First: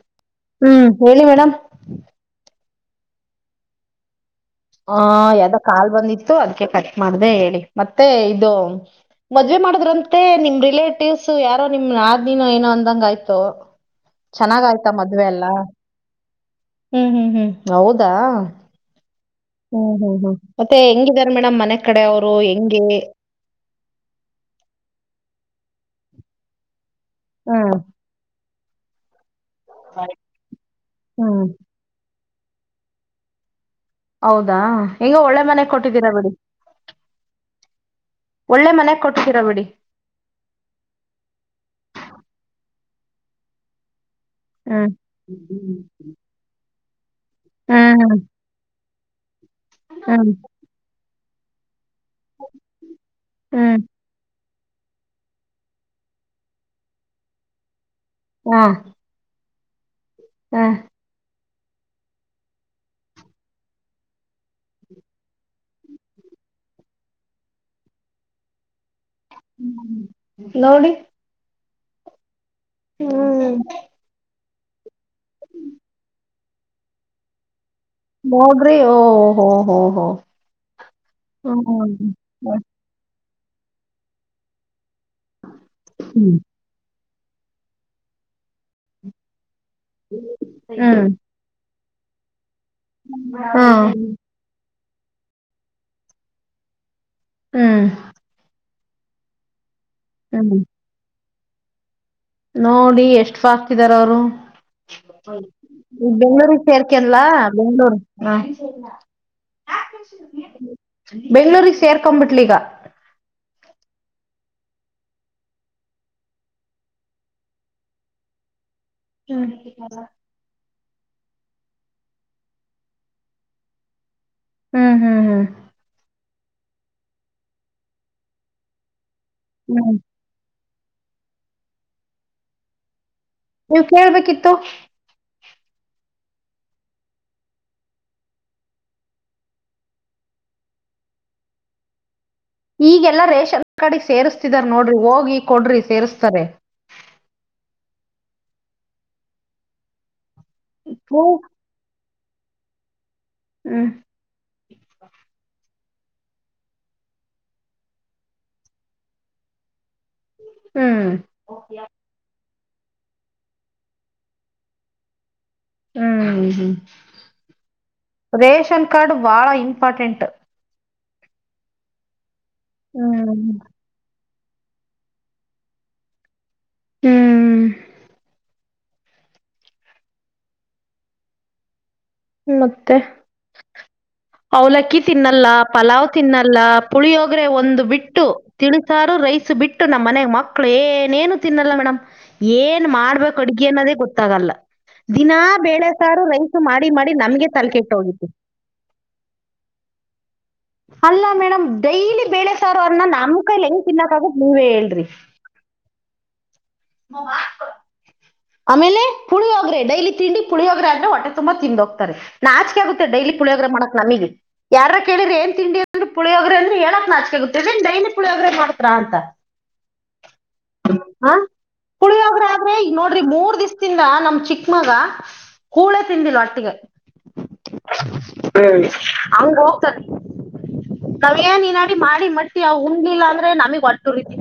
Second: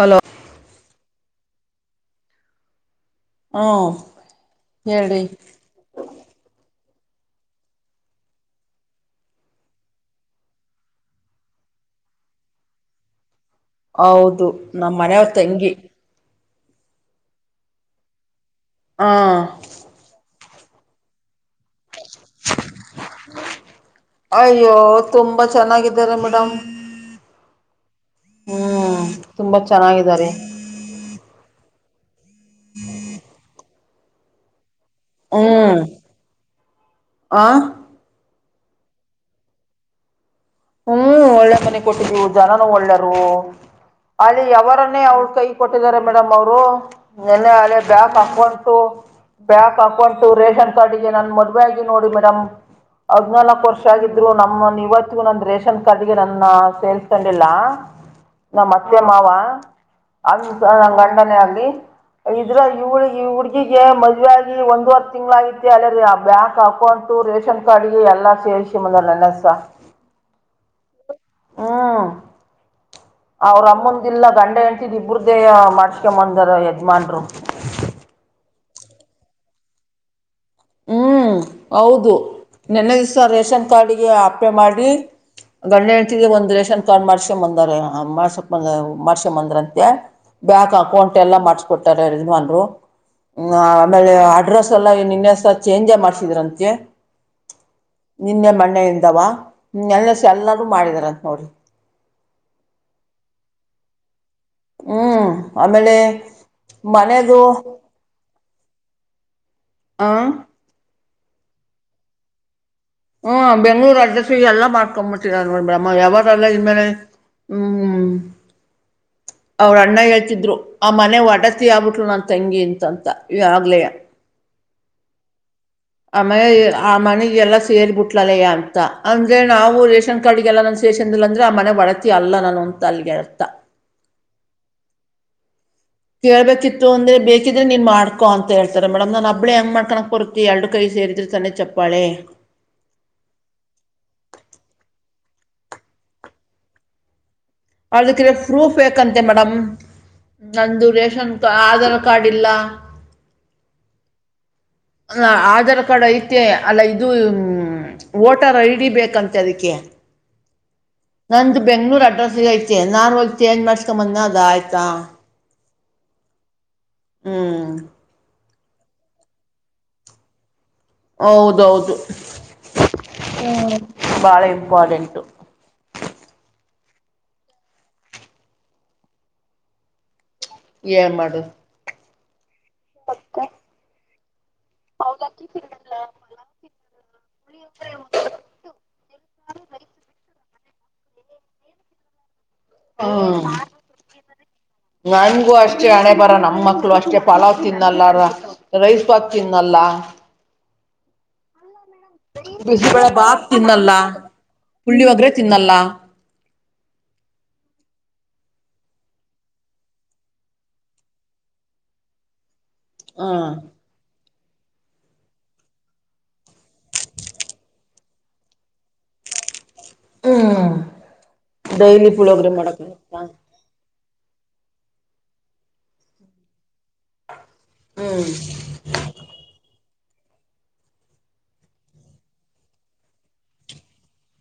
Hello ಹ್ಮ್ ಹೇಳಿ madam. ಹೂ. ಹೂ ಯಾವದೋ ಕಾಲ್ ಬಂದಿತ್ತು ಅದಕ್ಕೆ ಕಟ್ ಮಾಡದೆ ಹೇಳಿ ಮತ್ತೆ ಇದು. ಮದ್ವೆ ಮಾಡುದ್ರಂತೆ ನಿಮ್ ರಿಲೇಟಿವ್ಸ್ ಯಾರೋ ನಿಮ್ ನಾದಿನಿನೋ ಏನೋ ಅಂದಂಗ ಆಯ್ತು. ಹೌದು ಚೆನ್ನಾಗ ಆಯ್ತಾ ನಮ್ಮ ಮದ್ವೆ ಮನೆಯವ್ರ ಎಲ್ಲಾ ತಂಗಿ ಹ್ಮ್ ಹ್ಮ್ ಹ್ಮ್ ಹೌದಾ. ಹಾ ಹ್ಮ್ ಹ್ಮ್ ಹ್ಮ್ ಮತ್ತೆ ಹೆಂಗಿದರೆ ಮೇಡಮ್ ಮನೆ ಕಡೆ ಅವ್ರು ಹೆಂಗೆ. ಅಯ್ಯೋ ತುಂಬಾ ಚೆನ್ನಾಗಿದ್ದಾರೆ ಮೇಡಮ್. ಹೂ. ಹ್ಮ್ ತುಂಬಾ ಚೆನ್ನಾಗಿದ್ದಾರೆ. ಹ್ಮ [unintelligible] ಹೌದಾ ಹೇಗೋ ಒಳ್ಳೆ ಮನೆಗ್ ಹ್ಮ್ ಕೊಟ್ಟಿದ್ದೀರಾ ಬಿಡಿ. ಆ ಒಳ್ಳೆ ಮನೆಗ್ ಕೋಟಿದೀರಾ ಬಿಡಿ. ಹ್ಮ್ ಒಳ್ಳೆ ಮನೆ ಕೊಟ್ಟಿದ್ವು ಜನನುೂ ಒಳ್ಳೆರು. ಅಲ್ಲಿ ಹ್ಮ್ ಯವರನೆ ಅವ್ಳ ಕೈಗ ಕೊಟ್ಟಿದ್ದಾರೆ ಮೇಡಮ್ ಅವರು. ನೆನ್ನ ಹಳೆ ಬ್ಯಾಕ್ ಹ್ಮ್ ಅಕೌಂಟ್ಸು ಬ್ಯಾಕ್ ಹ್ಮ್ ಅಕೌಂಟು ಹ್ಮ್ ರೇಷನ್ ನನ್ನ ಪಾಡಿಗ ನನ್ನ ಮದುವೆ ಆಗಿನ ನೋಡಿ ಮೇಡಮ್ ಹದ್ನಾಲ್ಕು ಹ್ಮ್ ವರ್ಷ ಆಗಿದ್ರು ನಮ್ಮ ಇವತ್ತಗೂ ನಂದು. ರೇಷನ್ ಕಾರ್ಡ್ಗೆ ನನ್ನ ಸೇರಿಸಿಕೊಂಡಿಲ್ಲ ಹಾ ನಮ್ಮ ಅತ್ತೆ ಮಾವ. ಅಂತ ಹಾ ನನ್ನ ಗಂಡನೇ ಆಗ್ಲಿ. ಇದ್ರ ಇವಳು ಇ ಹುಡ್ಗಿಗೆ ಮದುವೆ ಆಗಿ ಒಂದವರೆ ತಿಂಗ್ಗಳ ಆಗಿತ್ ಅಲ್ಲ ರೀ ಆ ಬ್ಯಾಂಕ್ ಅಕೌಂಟ್. ರೇಷನ್ ಕಾರ್ಡಗೆ ಎಲ್ಲ ಸೇರಿಸಿ ನನ್ನ ಹೆಸರ ನೋಡಿ. ಹ್ಮ ಹ್ಮ್ ಅವ್ರ ಅಮ್ಮಂದ ಇಲ್ಲಾ ಗಂಡ ಹೆಂಡ್ತಿದು ಇಬ್ರ್ದೇ ಮಾಡ್ಸ್ಕೊಂಡಂಬಂದಾರ ಯಜಮಾನ್ರು. ನೋಡ್ರಿ ಓಹಹೋಹೋಹೋ ಹ್ಮ್ ಹೌದು ನೆನ್ನ ಸ ರೇಷನ್ ಕಾರ್ಡಗೆ ಆಪ್ಲೆ ಮಾಡಿ ಗಂಡ ಹೆಂಡ್ತಿ ಹ್ಮ್ ಒಂದು ರೇಷನ್. ಕಾರ್ಡ್ ಮಾಡಸ್ಕೊಂಡ ಬಂದರ ಮಾಡಸಕೊಂಡ ಬಂದ್ರ ಅಂತೆ ಬ್ಯಾಂಕ್ ಹ್ಮ್ ಅಕೌಂಟ್ ಎಲ್ಲ ಮಾಡ್ಸಕೊಟ್ಟ. ರೆ ಯಜಮಾನರು ಹ್ಮ್ ಆಮೇಲೆ ಅಡ್ರೆಸ್. ಎಲ್ಲಾ ನಿನ್ನ ಹೆಸರಲೀ ಚೇಂಜ ಮಾಡ್ಸಿದ್ರಂತೆ. ಹ್ಮ್ ನಿನ್ನೆ ಮಣೆಯಿಂದವಾ ಹ್ಮ ಎಲ್ಲ ಹ್ಮ್ ಎಲ್ಲಾರೂ ಮಾಡಿದಾರಂತ ನೋಡ. ನೋಡಿ ಎಷ್ಟು ಫಾಸ್ಟ್ ಇದ್ದಾರ ಅವರು. ಹ್ಮ್ ಆಮೇಲೆ ಈ ಬೆಂಗಳೂರುಗ ಸೆರತೆರಲಾ ಮನೆದು ಬೆಂಗ್ಳೂರು. ಹಾ ಆ ಬೆಂಗ್ಳೂಗ್ ಸೇರಿಕೊಂಡ ಬಿಟ್ಲು ಈಗ. ಹ್ಮ್ ಬೆಂಗ್ಳೂರು ಅಡ್ಡ್ರೆಸಿಗ್ ಎಲ್ಲ ಮಾಡ್ಕೊಂಡ್ಬಿಟ್ಟೀರ ನೋಡ್ಬಿಡಮ್ಮ ಯಾವಾಗಲ್ಲ [unintelligible] ಹ್ಮ್ ಅವ್ರ ಅಣ್ಣ ಹೇಳ್ತಿದ್ರು ಆ ಮನೆ ಒಡತಿ ಆಗ್ಬಿಟ್ಲು ನನ್ ತಂಗಿ ಅಂತಂತ ಈ ಯಾವಾಗಲೆಯ. ಹ್ಮ್ ಹ್ಮ್ ಹ್ಮ್ ಆ ಮನೇಲಿ ಆ ಮನೆ ಎಲ್ಲ ಸೇರಿ ಬಿಟ್ಲಲ್ಲಯ ಅಂತ ಅಂದ್ರೆ ನಾವು ಹ್ಮ್ ರೇಷನ್. ಕಡೆಗೆಲ್ಲ ನನ್ ಸೇಷನ್ ಅಂದ್ರೆ ಆ ಮನೆ ಒಡತಿ ಅಲ್ಲ ನಾನು ಅಂತ ಅಲ್ಲಿಗೆರ್ತಾ. ನೀವು ಕೇಳ್ಬೇಕಿತ್ತು. ಕೇಳ್ಬೇಕಿತ್ತು ಅಂದ್ರೆ ಬೇಕಿದ್ರೆ ನೀನ್ ಮಾಡ್ಕೊ ಅಂತೇಳ್ತಾರೆ ಮೇಡಮ್ ನಾ ಒಬ್ಬಳೇ ಹೆಂಗ್ ಮಾಡ್ಕೊಳಕ್ ಬರುತ್ತೆ. ಎರಡು ಕೈ ಸೇರಿದ್ರೆ ತಾನೇ ಚಪ್ಪಾಳೆ. ಈಗೆಲ್ಲಾ ರೇಷನ್ ಕಡೆ ಸೇರ್ಸ್ತಿದಾರ ನೋಡ್ರಿ ಹೋಗಿ ಕೊಡ್ರಿ ಸೇರ್ಸ್ತಾರೆ. ಅದಕ್ಕೆಲ ಪ್ರೂಫ್ ಬೇಕಂತೆ ಮೇಡಮ್ ನಂದು ರೇಷನ್ ಹ್ಮ್ ತ್ ಆಧಾರ್ ಕಾರ್ಡ್ ಇಲ್ಲ. ಹ್ಮ್ ಆಧಾರ್ ಕಾರ್ಡ್ ಐತೆ ಅಲ್ಲ ಇದು ಮ್ ವೋಟರ್ ಐ ಡಿ ಬೇಕಂತೆ ಅದಿಕ್ಕೆ ಹ್ಮ್ ನಂದು ಬೆಂಗ್ಳೂರು ಅಡ್ರೆಸ್ಗೈತೆ ನಾನು ಹೋಗ್ ಚೇಂಜ್ ಮಾಡ್ಸ್ಕ್ಯಂಡ್ ಬಂದ್ನ್ಯ ಅದಾಯ್ತ. ಊ ಹ್ಮ್ ಹ್ಮ್ ರೇಷನ್ ಕಾರ್ಡ್ ಬಾಳ ಇಂಪಾರ್ಟೆಂಟ್. ಹೌದೌದು ಹ್ಮ್ ಹ್ಮ ಬಾಳ ಇಂಪಾರ್ಟೆಂಟು. ಹ್ಮ್ ಏನ್ ಮಾಡು ಮತ್ತೆ ಅವಲಕ್ಕಿ ತಿನ್ನಲ್ಲ ಪಲಾವ್ ತಿನ್ನಲ್ಲ ಪುಳಿಯೋಗ್ರೆ ಒಂದು ಬಿಟ್ಟು ತಿಳಿಸಾರು ರೈಸ್ ಬಿಟ್ಟು ನಮ್ಮ ಮನೆಗ್ ಮಕ್ಕಳು ಏನೇನು ತಿನ್ನಲ್ಲ ಮೇಡಮ್ ಏನ್ ಹ್ಞೂ ಮಾಡ್ಬೇಕ್ ಅಡಿಗೆ ಅನ್ನೋದೆ ಗೊತ್ತಾಗಲ್ಲ ದಿನ ನನ್ಗೂ ಅಷ್ಟೇ ಬೇಳೆ ಹಣೆ ಸಾರು ಬರ ರೈಸ್ ನಮ್ಮ ಮಾಡ್ ಡಿ ಮಕ್ಳು ಮಾಡಿ ಅಷ್ಟೇ ನಮ್ಗೆ ಪಲಾವ್ ತಲ್ಕೆಟ್ ತಿನ್ನಲ್ಲ ಹೋಗಿತೆ. ರೈಸ್ ಬಾತ್ ತಿನ್ನಲ್ಲ. ಅಲ್ಲ ಮೇಡಮ್ ಡೈಲಿ ಬೆಳೇ ಸಾರು ಅನ್ನ ಬಿಸಿಬೇಳೆ ನಮ್ ಬಾತ್ ಕೈಲಿ ಹೆಂಗ್ ತಿನ್ನಲ್ಲ ತಿನ್ನಕ್ಕಾಗತ್ತ್ ನೀವೇ ಹೇಳ್ರಿ. ಪುಳಿಯೋಗರೆ ತಿನ್ನಲ್ಲ ಮೋ ಮ ಆಮೇಲೆ ಪುಳಿಯೋಗ್ರೆ ಡೈಲಿ ತಿಂಡಿ ಪುಳಿಯೋಗ್ರೆ ಆದ್ರೆ ಹೊಟ್ಟೆ ತುಂಬಾ ತಿಂದ್ ಹೋಗ್ತಾರೆ ನಾಚ್ಕೆ ಆಗುತ್ ತೆ ಡೈಲಿ ಹ್ಮ್ ಪುಳ್ಯೋಗ್ರೇ ಮಾಡಕ್ ನಮಿಗೆ ಯಾರ ಕೇಳ್ರೆ ಏನ್ ತಿಂಡಿ ಅಂದ್ರ ಪಳಿಯೋಗ್ರೆ ಅಂದ್ರೆ ಹೇಳಕ್ ನಾಚಕೆ ಆಗುತ್ತ ಇದೇನ್ ಡೈಲಿ ಪುಳಿಯೋಗ್ರೇ ಮಾಡ್ತ್ರಾ ಅಂತ. ಹ್ಮ್ ಹ ಡೈಲಿ ಪಳಿಯೋಗ್ರೆ ಪುಳಿಯೋಗರೆ ಆದ್ರೆ ಮಾಡಕ್ ಈಗ್ ನೋ ರಿ ಮೂರ್ ದಿವ್ಸದಿಂದ ನಮ್ ಚಿಕ್ಕ ಮಗ ಕೂಳೆ ತಿಂದಿಲ್ ಒಟ್ಟಿಗೆ. ಹ್ಮ್ ಹ್ಮ್ ಹಂಗ ಹೋಗ್ತ ಕವ್ಯ ನೀನ್ ಅಡಿ ಮಾಡಿ ಮಟ್ಟಿ ಅವ್ ಉಣ್ಲಿಲ್ಲ ಅಂದ್ರೆ ನಮಗ್ ಹೊಟ್ಟುರಿತಿ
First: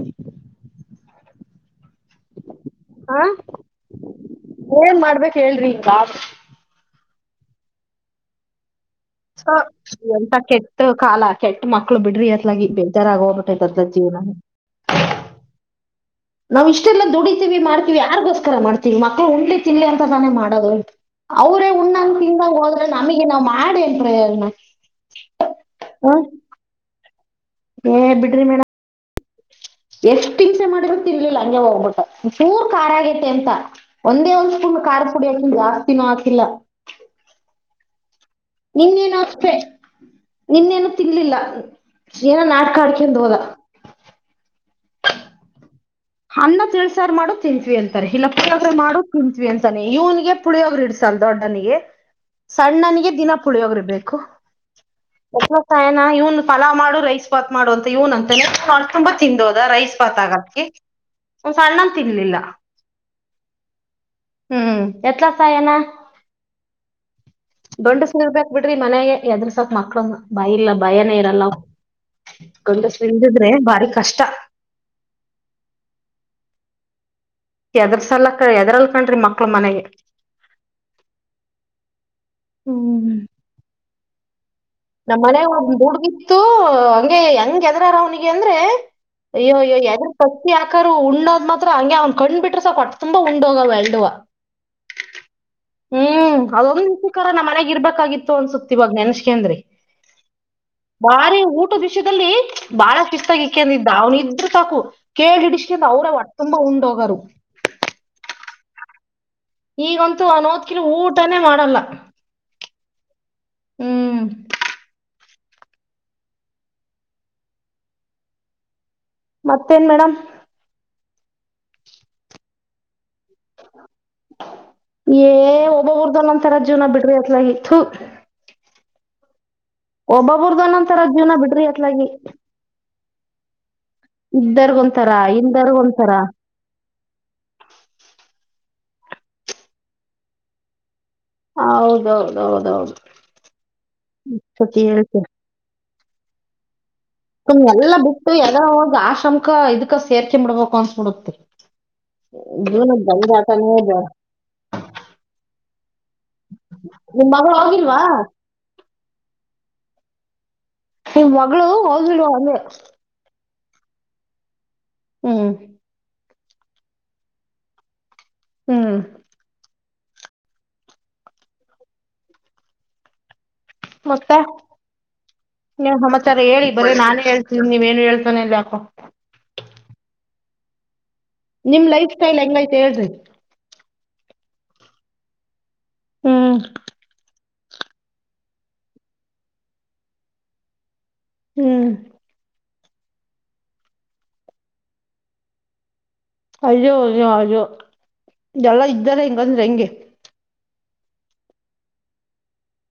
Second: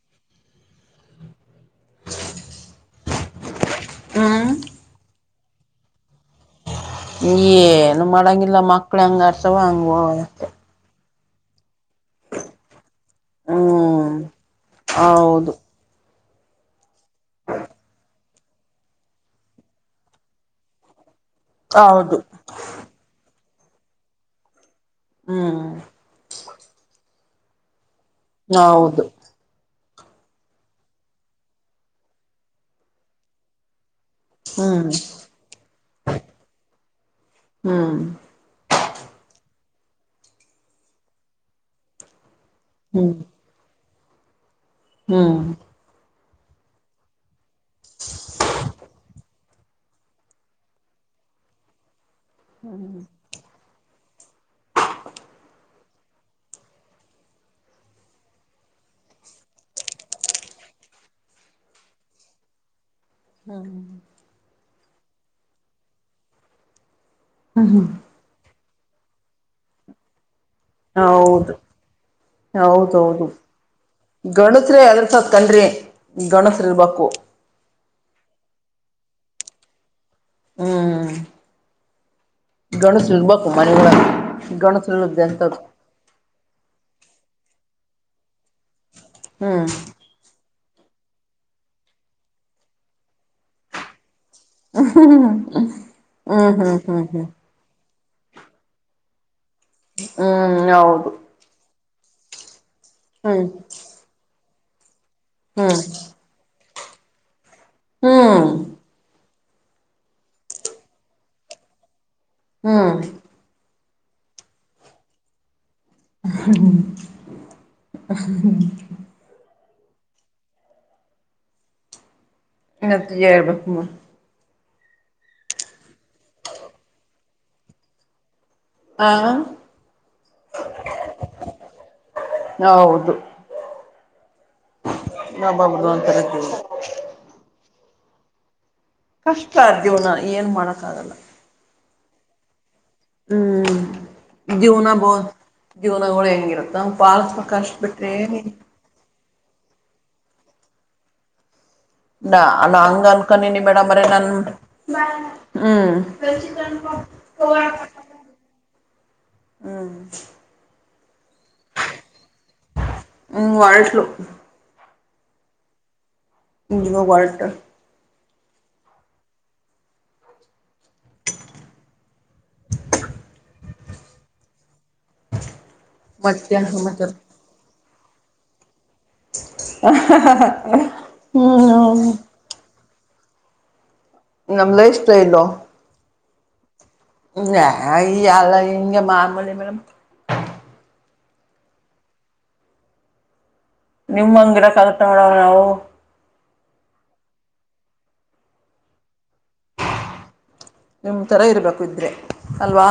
ಹಾ ಹ್ಮ್ ಏನ್ ಮಾಡ್ಬೇಕ್ ಹೇಳ್ರಿ ಹಿಂಗಾದ್ರೆ. ಏನು ಮಾಡಂಗಿಲ್ಲ ಮಕ್ಳು ಹೆಂಗ್ ಆಡ್ತವ ಹಂಗ್ ಎಂತ ಹೋಗದಷ್ಟೇ. ಕೆಟ್ಟ ಕಾಲ ಕೆಟ್ಟ ಮಕ್ಳು ಬಿಡ್ರಿ ಅತ್ಲಾಗಿ [unintelligible] ಆಗ್ ಹೋಗ್ಬಿಟ್ಟೈತ್ ಅತ್ಲಗ್ ಹ್ಮ್ ಜೀವನ. ಹೌದು ನಾವು ಇಷ್ಟೆಲ್ಲ ದುಡಿತೀವಿ ಮಾಡ್ತೀವಿ ಯಾರ್ಗೋಸ್ರ ಮಾಡ್ತಿವಿ ಮಕ್ಳು ಉಣ್ಲಿ ತಿನ್ಲಿ ಅಂತ ತಾನೇ ಮಾಡದು. ಅವ್ರೆ ಹೌದು ನ್ನ ಹೋದ್ರೆ ನಮಿಗೆ ನಾವ್ ಮಾಡೇನ್ ಪ್ರಯೋಜನ. ಹ್ಮ್ ಆ ಏಯ್ ಬಿಡ್ರ್ ಹೌದು ಎಷ್ಟ್ ಹಿಂಸೆ ಮಾಡಿದ್ರು ತಿನ್ಲಿಲ್ಲ ಹಂಗೆ ಹೋಗ್ಬಿಟ್ಟ ಚೂರ್ ಖಾರ ಆಗೈತೆ ಅಂತ. ಒಂದೇ ಒಂದ್ ಸ್ಪೂನ್ ಹ್ಮ್ ಖಾರ ಪುಡಿ ಅಕೀನ್ ಜಾಸ್ತಿನೂ ಹಾಕಿಲ್ಲ. ಹ್ಮ್ ನಿನ್ನೇನು ಅಷ್ಟೆ ನಿನ್ನೇನು ತಿನ್ಲಿಲ್ಲ ಏನೋ ನಾಟ್ಕ ಆಡ್ಕೊಂಡ್ ಹೋದ. ಹ್ಮ ಅನ್ನ ತಿಳ್ಸಾರ್ ಮಾಡು ತಿಂತತ್ವಿ ಅಂತರೆ ಇಲ್ಲ ಪುಳಿಯೋಗರೆ ಮಾಡು ತಿಂತ್ವಿ ಅಂತ ಇವನಿಗೆ ಪುಳಿಯೋಗ್ರ ಇಡ್ಸಲ್ ದೊಡ್ಡನಿಗೆ ಸಣ್ಣನಿಗೆ ದಿನ ಪುಳಿಯೋಗ್ರಿ ಬೇಕು [unintelligible] ಎಸಾಯನ ಇವನ್ ಪಲಾವ ಮಾಡು ರೈಸ್ ಭಾತ್ ಮಾಡು ಅಂತ ಇವನ್ ಅಂತ ತುಂಬಾ ತಿನ್ದೋದ ರೈಸ್ ಪತಾಗಕ್ಕೆ ಅವನೂ ಸಣ್ಣವನು ತಿಂಲಿಲ್ಲ ಹ್ಮ ಹ್ಮ್ ಹ್ಮ್ [unintelligible] ಇರ್ಬೇಕಕ್ ಬಿಡ್ರಿ ಮನೆಗೆ ಎದ್ರ ಸಕ್ತ್ ಮಕ್ಳಂದ ಬೈ ಇಲ್ಲ ಭಯನೇ ಇರಲ್ಲ ಹೌದು ಗಂಡಸರು ಇಲ್ಲದಿದ್ರೆ ಬಾರಿ ಕಷ್ಟ ಅ [unintelligible] [unintelligible] ಗಂಡಸರು ಇರ್ಬೇಕು ಎದ್ರ ಸಕ್ಕ ಎದ್ರಲ್ ಕಣ್ರಿ ಮಕ್ಳ ಮನೆಗೆ ಹ್ಮ್ ಗಂಡಸರು ಹ್ಮ್ ಇರ್ಬೇಕು ಮನೆಗಳಲ್ಲಿ ಗಂಡಸರು ನಮ್ಮ್ ಮನೆ ಒ ಹುಡ್ಗಿತ್ತು ಹಂಗೆ ಹೆಂಗ ಎದ್ರಾರ ಅವನಿಗೆ ಅಂದ್ರೆ ಹ್ಮ್ ಅಯ್ಯೋಯ್ಯೋ ಯಾರು ಪಚ್ಚಿಕರು ಉಣ್ಣದ್ ಮಾತ್ರ ಹಂಗೆ ಅವ್ನ್ ಕಂಡ್ ಬಿಟ್ರ ಸಾಕಟ್ಟ ತುಂಬಾ ಉಂಡೋಗ್ ಎಲ್ಡವ ಹ್ಮ್ ಹ್ಮ್ ಹ್ಮ್ ಅದೊಂದ್ ಹ್ಮ್ ಹ್ಮ್ ಹ್ಮ್ ನಿಚಿಕರ ನಮ್ಮ ಮನೆಗೆ ಇರ್ಬೇಕಾಗಿತ್ತು ಅನ್ಸುತ್ತೆ ಇವಾಗ ನೆನಸುಕೊಂಡ್ರೆ ಹ್ಮ್ ಹೌದು ಬಾರಿ ಊಟದ ವಿಷಯದಲ್ಲಿ ಬಾಳ ಹ್ಮ್ ಶಿತ್ತಾಗಿಕ್ಕಂದಿದ್ದ ಅವ್ನಿದ್ರು ಸಾಕು ಕೇಳಿ ಹ್ಮ್ ಹಿಡಿಸಕಂತ ಅವ್ರೇ ಒಟ್ ತುಂಬಾ ಉಂಡೋಗರು ಹ್ಮ್ ಈಗಂತೂ ಅವ ನೋದ್ಕಿಲ ಊಟನೇ ಮಾಡಲ್ಲ ಹ್ಮ್ ಹ್ಮ್ ಹ ಹ್ಮ [unintelligible] ಮತ್ತೇನ್ ಮೇಡಮ್ ಹೇಳಬೇಕಮ್ಮ ಏ ಒಬ್ಬೊಬ್ಬರದು ಒಂದೊಂದು ತರ ಜೀವನ ಬಿಡ್ರಿ ಅತ್ಲಾಗೆ ಹಾ ಒಬ್ಬೊಬರ್ದುು ಒಂದೊಂತರ ಜೀವನ ಬಿಡ್ರಿ ಅತ್ಲಾಗಿ ಹೌದು ಇದ್ದರ್ಗ ಒಂತರ ಇಲ್ಲ ದರ್ಗ ಒಬ್ಬೊಬ್ರದು ಒಂತರ ಜೀವನ ಕಷ್ಟ ಆದ ಜೀವನ ಏನ್ ಮಾಡಕ್ಕ ಆಗಲ್ಲ ಹ ಹೌದೌದ ಹೌದೌದು ಹ್ಮ್ ಜೀವನ ಬೋ ಹೇಳ್ತೀರ ಜೀವನಗಳು ಹೆಂಗಿರತ್ತಾ ಮ ಎಲ್ಲಾ ಬಿಟ್ಟು ಎಲ್ಲಾದ್ರೂ ಹೋಗಿ ಆಶ್ರಮಕ್ಕಾ ಇದಕ ಸೇರಕೋಬೇಕು ಅನ್ಸ್ಬಿಡತ್ರಿ ನ ಹಂಗ ಅನ್ಕೊಂಡನಿ ಬೇಡ ಮರ ನನ್ ಹ್ಮ್ ನಿಮ್ಮ್ ಮಗಳು ಹೋಗಿಲ್ವಾ ಹ್ಮ್ ನಿಮ್ ಮಗಳು ಹೋಗಿಲ್ವ ಅಂದೆ ಹ್ಮ್ ಹೊರಟಳು ಹ್ಮ್ ಇವಾಗ ಹೊರಟೋ ಹ್ಮ್ ಮತ್ತ ಇನೇನು ಸಮಾಚಾರ ಮತ್ತೇನ್ ಹೇಳಿ ಬರೆ ಸಮಾಚಾರ ನಾನೇ ಹೇಳ್ತೀದಿನಿ ನೀವೇನು ಹೇಳ್ತನೆ ಇಲ್ಲ ಯಾಕೋ ಹ ಹ ಹ [unintelligible] ನಿಮ್ ಲೈಫ್ ಸ್ಟೈಲ್ ಎಂಗ್ಯತೆ ಹೇಳ್ರಿ ನಮ್ ಲೈಫ್ ಸ್ಟೈಲ್ ಹ್ಮ್ ಹ ಈ ಅಲ್ಲ ಹಿಂಗೆ ಮಾಮೂಲಿ ಮಡ್ಮ ಮೇಲೆ ಹ್ಮ್ ನಿಮ್ಂಗಿರಕಾಗುತ ಮಡ್ಮ ನಾವು ಅಯ್ಯೋ ಅಯ್ಯೋ ಅಯ್ಯೋ ಎಲ್ಲ ಇದ್ದಾರೆ ಇಂಗಂದ್ರೆ ಹೆಂಗೆ ನಿಮ್ಮ ಥರ ಇರಬೇಕು ಇದ್ರೆ ಅಲ್ವಾ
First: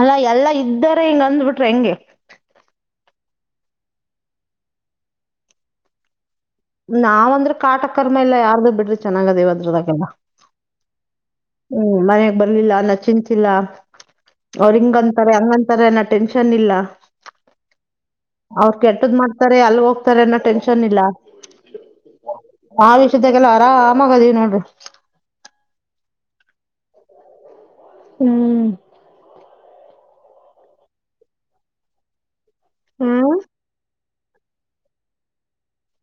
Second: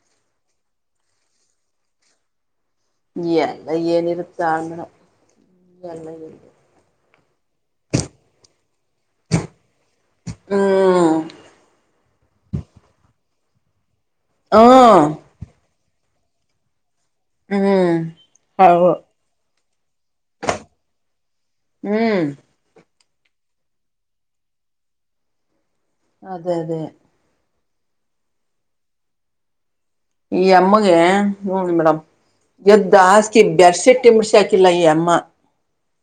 ಅಲ್ಲಾ ಎಲ್ಲಾ ಇದ್ದಾರೆ ಹಿಂಗ ಅಂದ್ ಬಿಟ್ರೆ ಹೆಂಗೆ ನೀ ಏಲ್ಲ ಏನಿರುತ್ತೆ [unintelligible] ಎಲ್ಲ ನಾವ್ ಅಂದ್ರೆ ಕಾಟ ಕರ್ಮ ಇಲ್ಲ ಯಾರ್ದು ಬಿಡ್ರಿ ಚೆನ್ನಾಗದ ಇವಾಗಿಂವರಿಗೇಲ ಹ್ಮ ಹ್ಮ್ ಮನೆಗ್ ಬರ್ಲಿಲ್ಲ ಅನ್ನ ಚಿಂತಿಲ್ಲ ಅವ್ರ ಹ್ಮ್ ಹಿಂಗಂತಾರೆ ಅಂಗ್ ಅಂತಾರೆ ಅಂತಾರೆ ಅನೋ ಟೆನ್ಷನ್ ಇಲ್ಲ ಹ್ಮ್ ಅವರು ಹೌದು ಕೆಟ್ಟದ್ ಮಾಡ್ತಾರೆ ಅಲ್ಲಿ ಹೋಗ್ತಾರೆ ಅನ್ನೋ ಟೆನ್ಷನ್ ಇಲ್ಲ ಹ್ಮ್ ಆ ವಿಷ್ದಾಗಲ್ಲ ಆರಾಮಾಗದಿವಿ ನೋಡ್ರಿ ಅದೇ ಅದೇ ಹ್ಮ್ ಈ ಅಮ್ಮಗೆ [unintelligible] ಮೇಡಮ್ ಎದ್ದ ಹ್ಮ್ ಹಸ್ಕಿ ಬೆಡ್ ಶೆಟ್ [unintelligible] ಮಡಸಾಕಿಲ್ಲ ಇ ಯ್ಯಮ್ಮ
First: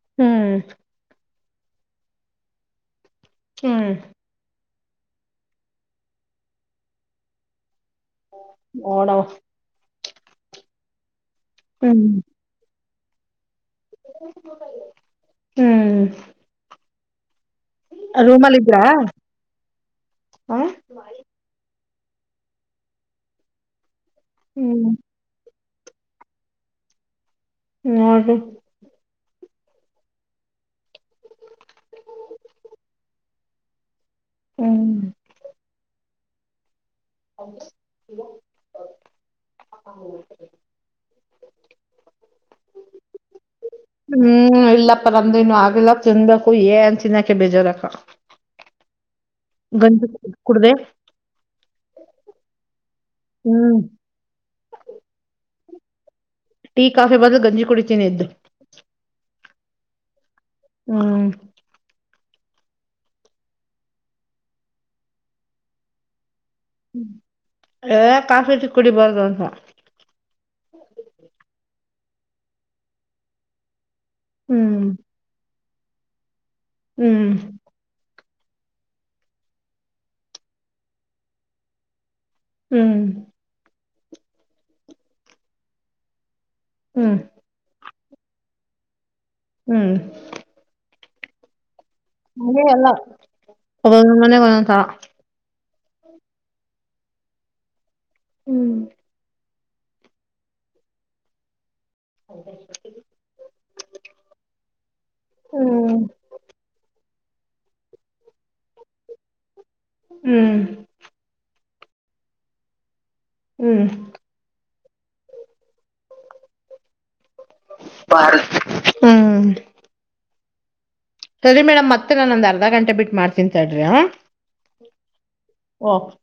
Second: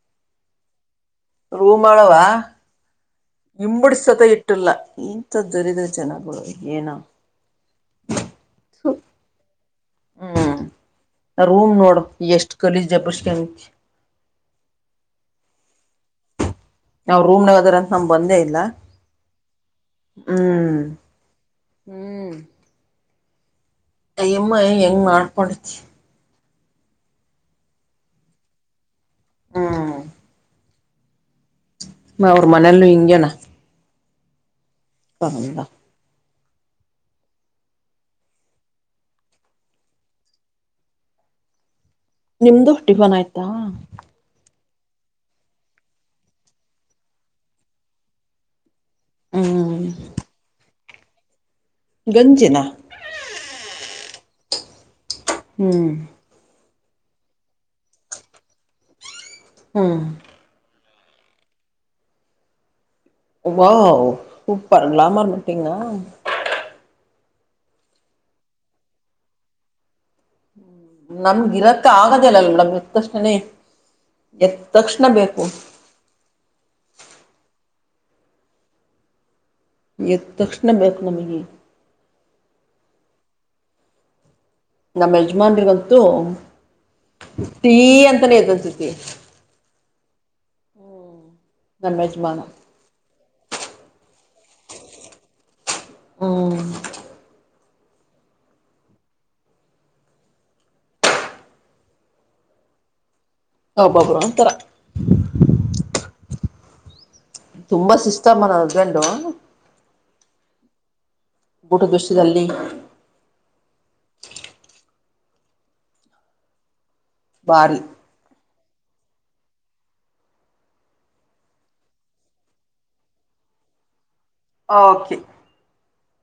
ಹ್ಮ್ ರೂ ಮಾಡವ ಹ್ಮ್ ಇಂಬುಡ್ ಸತ ಇಟ್ಟು ಇಟ್ಟಲ್ಲ ಇಂಥ ದರಿದ್ರ ಜನಗಳು ಏನ ಹು ನವ್ವ ಹ್ಮ್ ರೂಮ್ ನೋಡು ಹ್ಮ್ ಎಷ್ಟ್ ಕಲೀಜ್ ಎಬ್ರುಸ್ಕೊಂಡು [unintelligible] ಹ್ಮ್ ಅವ್ರು ರೂಮ್ನನಾಗ್ ಹದಾರಂತ ನಾನ್ ಬಂದೇ ಇಲ್ಲ ರೂಮಲ್ ಇದ್ರಾ ಹ ಹ್ಮ್ ಹ್ಮ್ ಅಯ್ಯಮ್ಮ ಹ್ಮ್ ಹೆಂಗ್ ಮಾಡ್ಕೊಂಡತಿ [unintelligible] ಹ್ಮ ಅವ್ರ ಮನೇಲು ಹಿಂಗೇನಾ ಹ್ಮ್ [unintelligible] ಹೌದು ಹ [unintelligible] ಹೌ [unintelligible] ನಿಮ್ದು ಟಿಫನ್ ಆಯ್ತಾ ಹ್ಮ್ ಇಲ್ಲಪ್ಪ ನಂದನು ಆಗಿಲ್ಲ ತಿನ್ಬೇಕು ಏನ್ ತಿನ್ನಾಕೆ ಬೇಜಾರಕ್ಕ ಹ್ಮ್ ಗಂಜಿ ಕುಡಿದೆ. ಗಂಜಿನ. ಹ್ಮ್ ಹ್ಮ್ ಟೀ ಕಾಫಿ ಬದಲು ಗಂಜಿ ಕುಡಿತೀನಿ ಎದ್ದು. ಹ್ಮ್ ಹ್ಮ ವಾವ್ ಸೂಪರ್ ಗ್ಲಾಮರ್ ಮಟೈನ್ ಆ ಹ್ಮ ಏ ಕಾಫಿ ಟಿ ಕುಡಿಬಾರದು ಅಂತ ನಮ್ಗ ಇರಕ್ಕ ಆಗದೇಯಿಲ್ಲ ಮೇಡಂ ಎದ್ದತಕ್ಷಣನೇ ಹ್ಮ್ ಎತ್ತತಕ್ಷಣ ಬೇಕು ಹ್ಮ್ ಎದ್ದ ತಕ್ಷಣ ಬೇಕು ನಮಗೆ ಹ್ಮ್ ನಮ್ಮ ಯಜಮಾನ್ರಿಗಂತು ಹ್ಮ್ ಟಿ ಅಂತಾನೆ ಎದ್ದೇಳ್ತಿರ್ತೀವಿ. ಹ್ಮ್ ನಮ್ಮ ಯಜ್ ಹಂಗೇನು ಇಲ್ಲ ಒಂದು ಒಂದು ಮನೆ ಒಂಒಂದುತರ ಹ್ಮ ಹ್ಮ್. [inaudible] ಒಬ್ಬ್ರು ಒಬ್ಬ್ರು ಒಂತರ. ಹ್ಮ.. ತುಂಬ ಸಿಸ್ಟಮ್ ನಮ್ಮ ಹಸ್ಬೆಂಡು ಹ್ಮ್.. ಊಟದ ವಿಷಯದಲ್ಲಿ. ಹ್ಮ್. ಬಾರಿ. ಬಾರೀ. ಸರಿ ಮೇಡಮ್ ಮತ್ತೆ ನಾನೊಂದು ಅರ್ಧ ಗಂಟೆ ಬಿಟ್ಟ ಮಾಡ್ತೀನಿ ತಾಡ್ರಿ. ಓಕೆ. ಓಕೆ